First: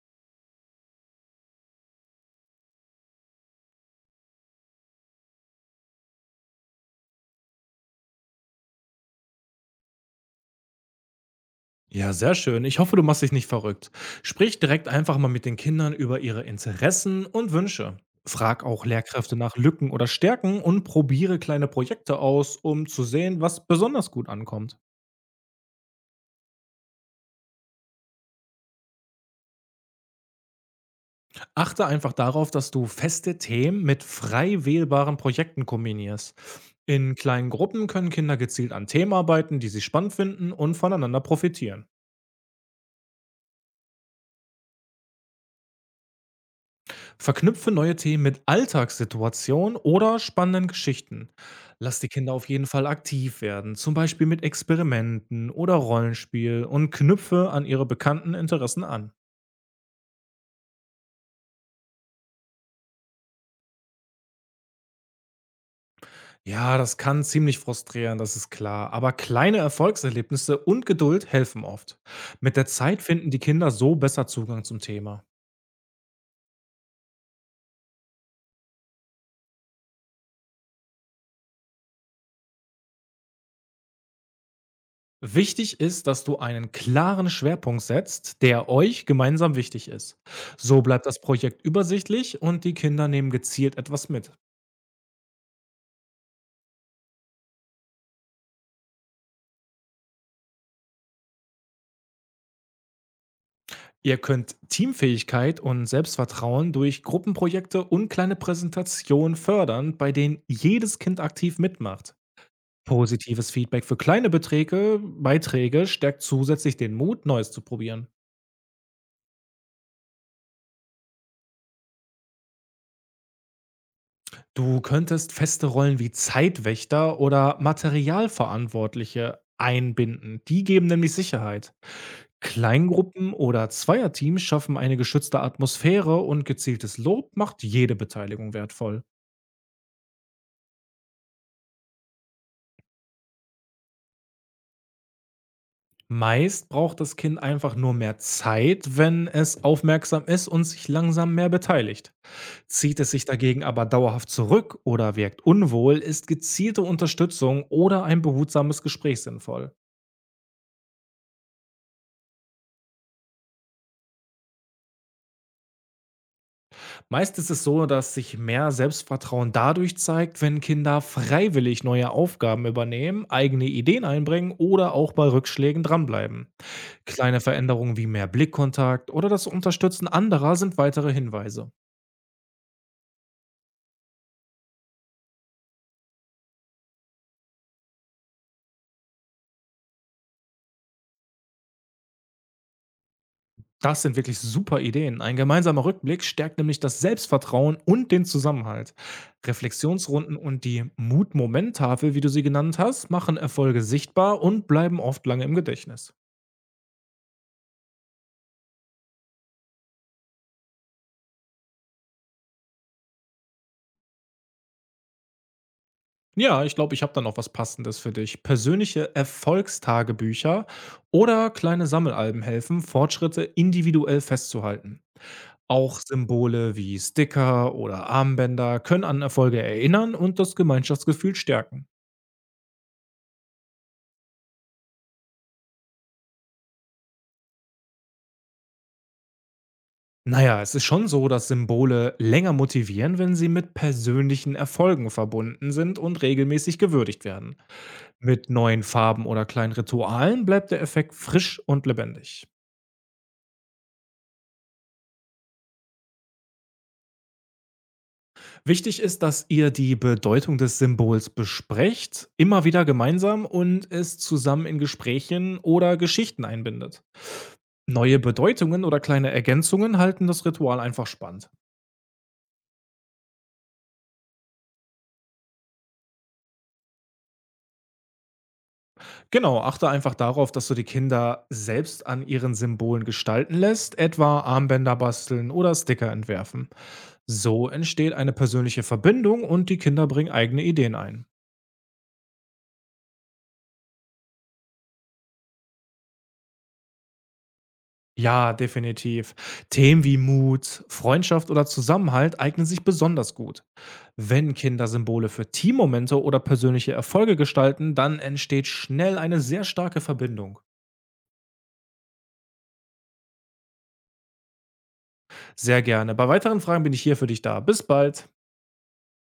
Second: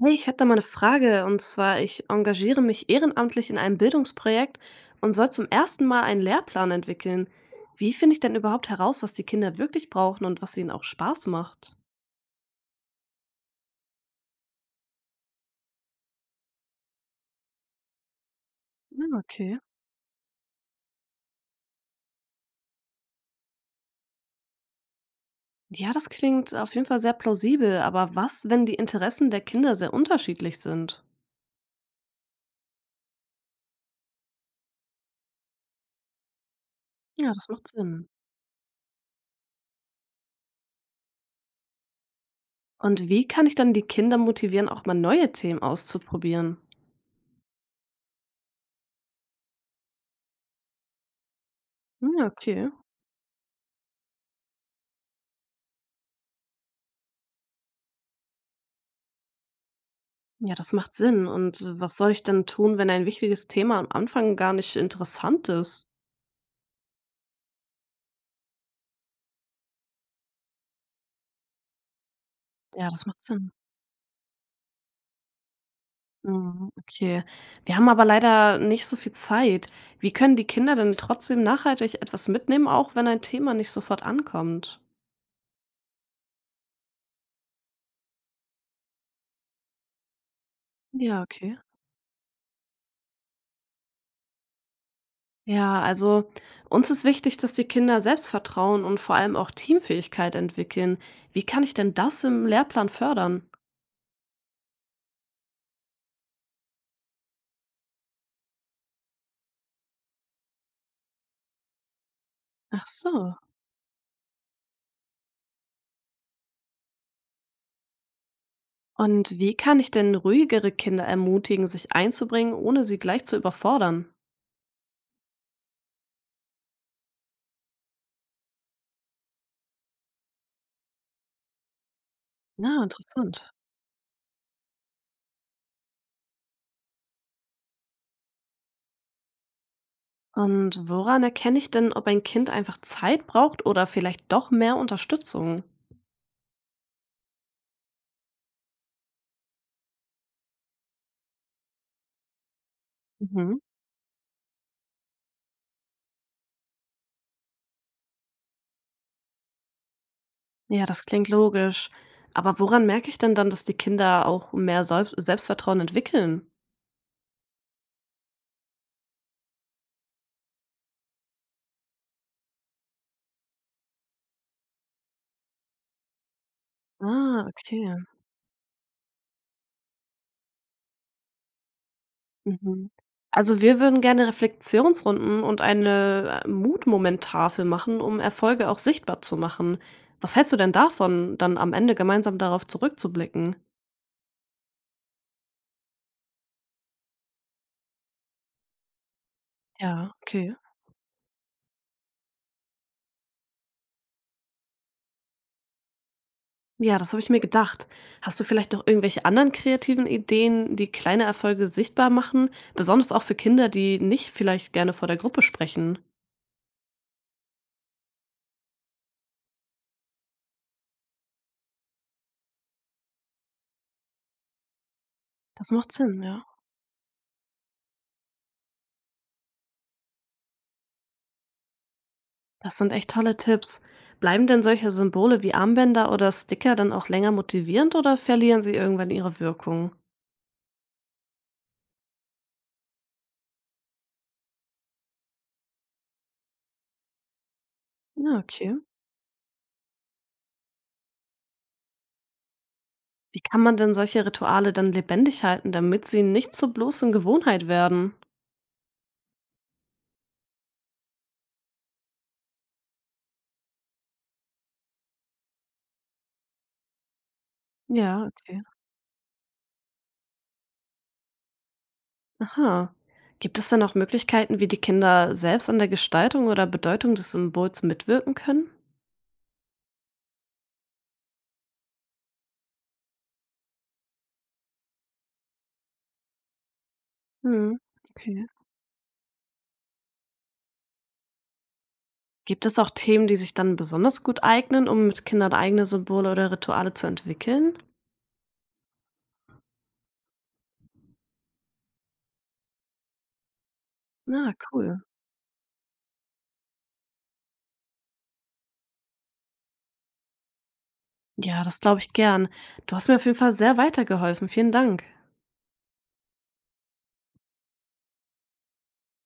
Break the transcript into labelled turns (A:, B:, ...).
A: Hey, ich hätte da mal eine Frage und zwar, ich engagiere mich ehrenamtlich in einem Bildungsprojekt und soll zum ersten Mal einen Lehrplan entwickeln. Wie finde ich denn überhaupt heraus, was die Kinder wirklich brauchen und was ihnen auch Spaß macht?
B: Ja, sehr schön. Ich hoffe, du machst dich nicht verrückt. Sprich direkt einfach mal mit den Kindern über ihre Interessen und Wünsche. Frag auch
A: Hm,
B: Lehrkräfte nach
A: okay.
B: Lücken oder Stärken und probiere kleine Projekte aus, um zu sehen, was besonders gut ankommt.
A: Ja, das klingt auf jeden Fall sehr plausibel, aber was, wenn die Interessen der Kinder sehr unterschiedlich sind?
B: Achte einfach darauf, dass du feste Themen mit frei wählbaren Projekten kombinierst. In
A: Ja, das
B: kleinen
A: macht
B: Gruppen können
A: Sinn.
B: Kinder gezielt an Themen arbeiten, die sie spannend finden und voneinander profitieren.
A: Und wie kann ich dann die Kinder motivieren, auch mal neue Themen auszuprobieren?
B: Verknüpfe neue Themen mit Alltagssituationen oder spannenden Geschichten. Lass die
A: Hm, ja,
B: Kinder auf jeden
A: okay.
B: Fall aktiv werden, zum Beispiel mit Experimenten oder Rollenspiel und knüpfe an ihre bekannten Interessen an.
A: Ja, das macht Sinn. Und was soll ich denn tun, wenn ein wichtiges Thema am Anfang gar nicht interessant ist?
B: Ja, das kann ziemlich frustrieren, das ist klar, aber kleine Erfolgserlebnisse und Geduld helfen oft. Mit der
A: Ja,
B: Zeit
A: das macht
B: finden die
A: Sinn.
B: Kinder so besser Zugang zum Thema.
A: Mhm, okay. Wir haben aber leider nicht so viel Zeit. Wie können die Kinder denn trotzdem nachhaltig etwas mitnehmen, auch wenn ein Thema nicht sofort ankommt?
B: Wichtig ist, dass du einen klaren Schwerpunkt setzt, der euch gemeinsam wichtig ist. So bleibt das
A: Ja, okay.
B: Projekt übersichtlich und die Kinder nehmen gezielt etwas mit.
A: Ja, also uns ist wichtig, dass die Kinder Selbstvertrauen und vor allem auch Teamfähigkeit entwickeln. Wie kann ich denn das im Lehrplan fördern?
B: Ihr könnt Teamfähigkeit und Selbstvertrauen durch Gruppenprojekte und kleine Präsentationen fördern, bei denen jedes Kind aktiv mitmacht.
A: Ach so.
B: Positives Feedback für kleine Beträge, Beiträge stärkt zusätzlich den Mut, Neues zu probieren.
A: Und wie kann ich denn ruhigere Kinder ermutigen, sich einzubringen, ohne sie gleich zu überfordern?
B: Du könntest feste Rollen wie Zeitwächter oder Materialverantwortliche einbinden. Die geben nämlich Sicherheit.
A: Na,
B: Kleingruppen
A: interessant.
B: oder Zweierteams schaffen eine geschützte Atmosphäre und gezieltes Lob macht jede Beteiligung wertvoll.
A: Und woran erkenne ich denn, ob ein Kind einfach Zeit braucht oder vielleicht doch mehr Unterstützung?
B: Meist braucht das Kind einfach nur mehr Zeit, wenn es aufmerksam ist und sich langsam mehr beteiligt. Zieht es sich
A: Mhm.
B: dagegen aber dauerhaft zurück oder wirkt unwohl, ist gezielte Unterstützung oder ein behutsames Gespräch sinnvoll.
A: Ja, das klingt logisch. Aber woran merke ich denn dann, dass die Kinder auch mehr Selbstvertrauen entwickeln?
B: Meist ist es so, dass sich mehr Selbstvertrauen dadurch zeigt, wenn Kinder freiwillig neue Aufgaben übernehmen, eigene Ideen einbringen oder auch bei Rückschlägen dranbleiben. Kleine
A: Ah, okay.
B: Veränderungen wie mehr Blickkontakt oder das Unterstützen anderer sind weitere Hinweise.
A: Mhm. Also, wir würden gerne Reflexionsrunden und eine, Mutmomenttafel machen, um Erfolge auch sichtbar zu machen. Was hältst du denn davon, dann am Ende gemeinsam darauf zurückzublicken?
B: Das sind wirklich super Ideen. Ein gemeinsamer Rückblick stärkt nämlich das Selbstvertrauen und den Zusammenhalt.
A: Ja,
B: Reflexionsrunden
A: okay.
B: und die Mut-Moment-Tafel, wie du sie genannt hast, machen Erfolge sichtbar und bleiben oft lange im Gedächtnis.
A: Ja, das habe ich mir gedacht. Hast du vielleicht noch irgendwelche anderen kreativen Ideen, die kleine Erfolge sichtbar machen, besonders auch für Kinder, die nicht vielleicht gerne vor der Gruppe sprechen?
B: Ja, ich glaube, ich habe da noch was Passendes für dich. Persönliche Erfolgstagebücher oder kleine Sammelalben helfen, Fortschritte individuell festzuhalten.
A: Das macht
B: Auch
A: Sinn, ja.
B: Symbole wie Sticker oder Armbänder können an Erfolge erinnern und das Gemeinschaftsgefühl stärken.
A: Das sind echt tolle Tipps. Bleiben denn solche Symbole wie Armbänder oder Sticker dann auch länger motivierend oder verlieren sie irgendwann ihre Wirkung?
B: Naja, es ist schon so, dass Symbole länger motivieren, wenn sie mit persönlichen Erfolgen verbunden sind und regelmäßig gewürdigt werden.
A: Ja,
B: Mit
A: okay.
B: neuen Farben oder kleinen Ritualen bleibt der Effekt frisch und lebendig.
A: Wie kann man denn solche Rituale dann lebendig halten, damit sie nicht zur bloßen Gewohnheit werden?
B: Wichtig ist, dass ihr die Bedeutung des Symbols besprecht, immer wieder gemeinsam und es zusammen in Gesprächen oder Geschichten einbindet. Neue
A: Ja, okay.
B: Bedeutungen oder kleine Ergänzungen halten das Ritual einfach spannend.
A: Aha. Gibt es denn auch Möglichkeiten, wie die Kinder selbst an der Gestaltung oder Bedeutung des Symbols mitwirken können?
B: Genau, achte einfach darauf, dass du die Kinder selbst an ihren Symbolen gestalten lässt, etwa Armbänder basteln oder Sticker entwerfen. So
A: Hm,
B: entsteht eine
A: okay.
B: persönliche Verbindung und die Kinder bringen eigene Ideen ein.
A: Gibt es auch Themen, die sich dann besonders gut eignen, um mit Kindern eigene Symbole oder Rituale zu entwickeln?
B: Ja, definitiv. Themen wie Mut, Freundschaft oder Zusammenhalt eignen sich besonders gut. Wenn
A: Na,
B: Kinder
A: cool.
B: Symbole für Teammomente oder persönliche Erfolge gestalten, dann entsteht schnell eine sehr starke Verbindung.
A: Ja, das glaube ich gern. Du hast mir auf jeden Fall sehr weitergeholfen. Vielen Dank.
B: Sehr gerne. Bei weiteren Fragen bin ich hier für dich da. Bis bald.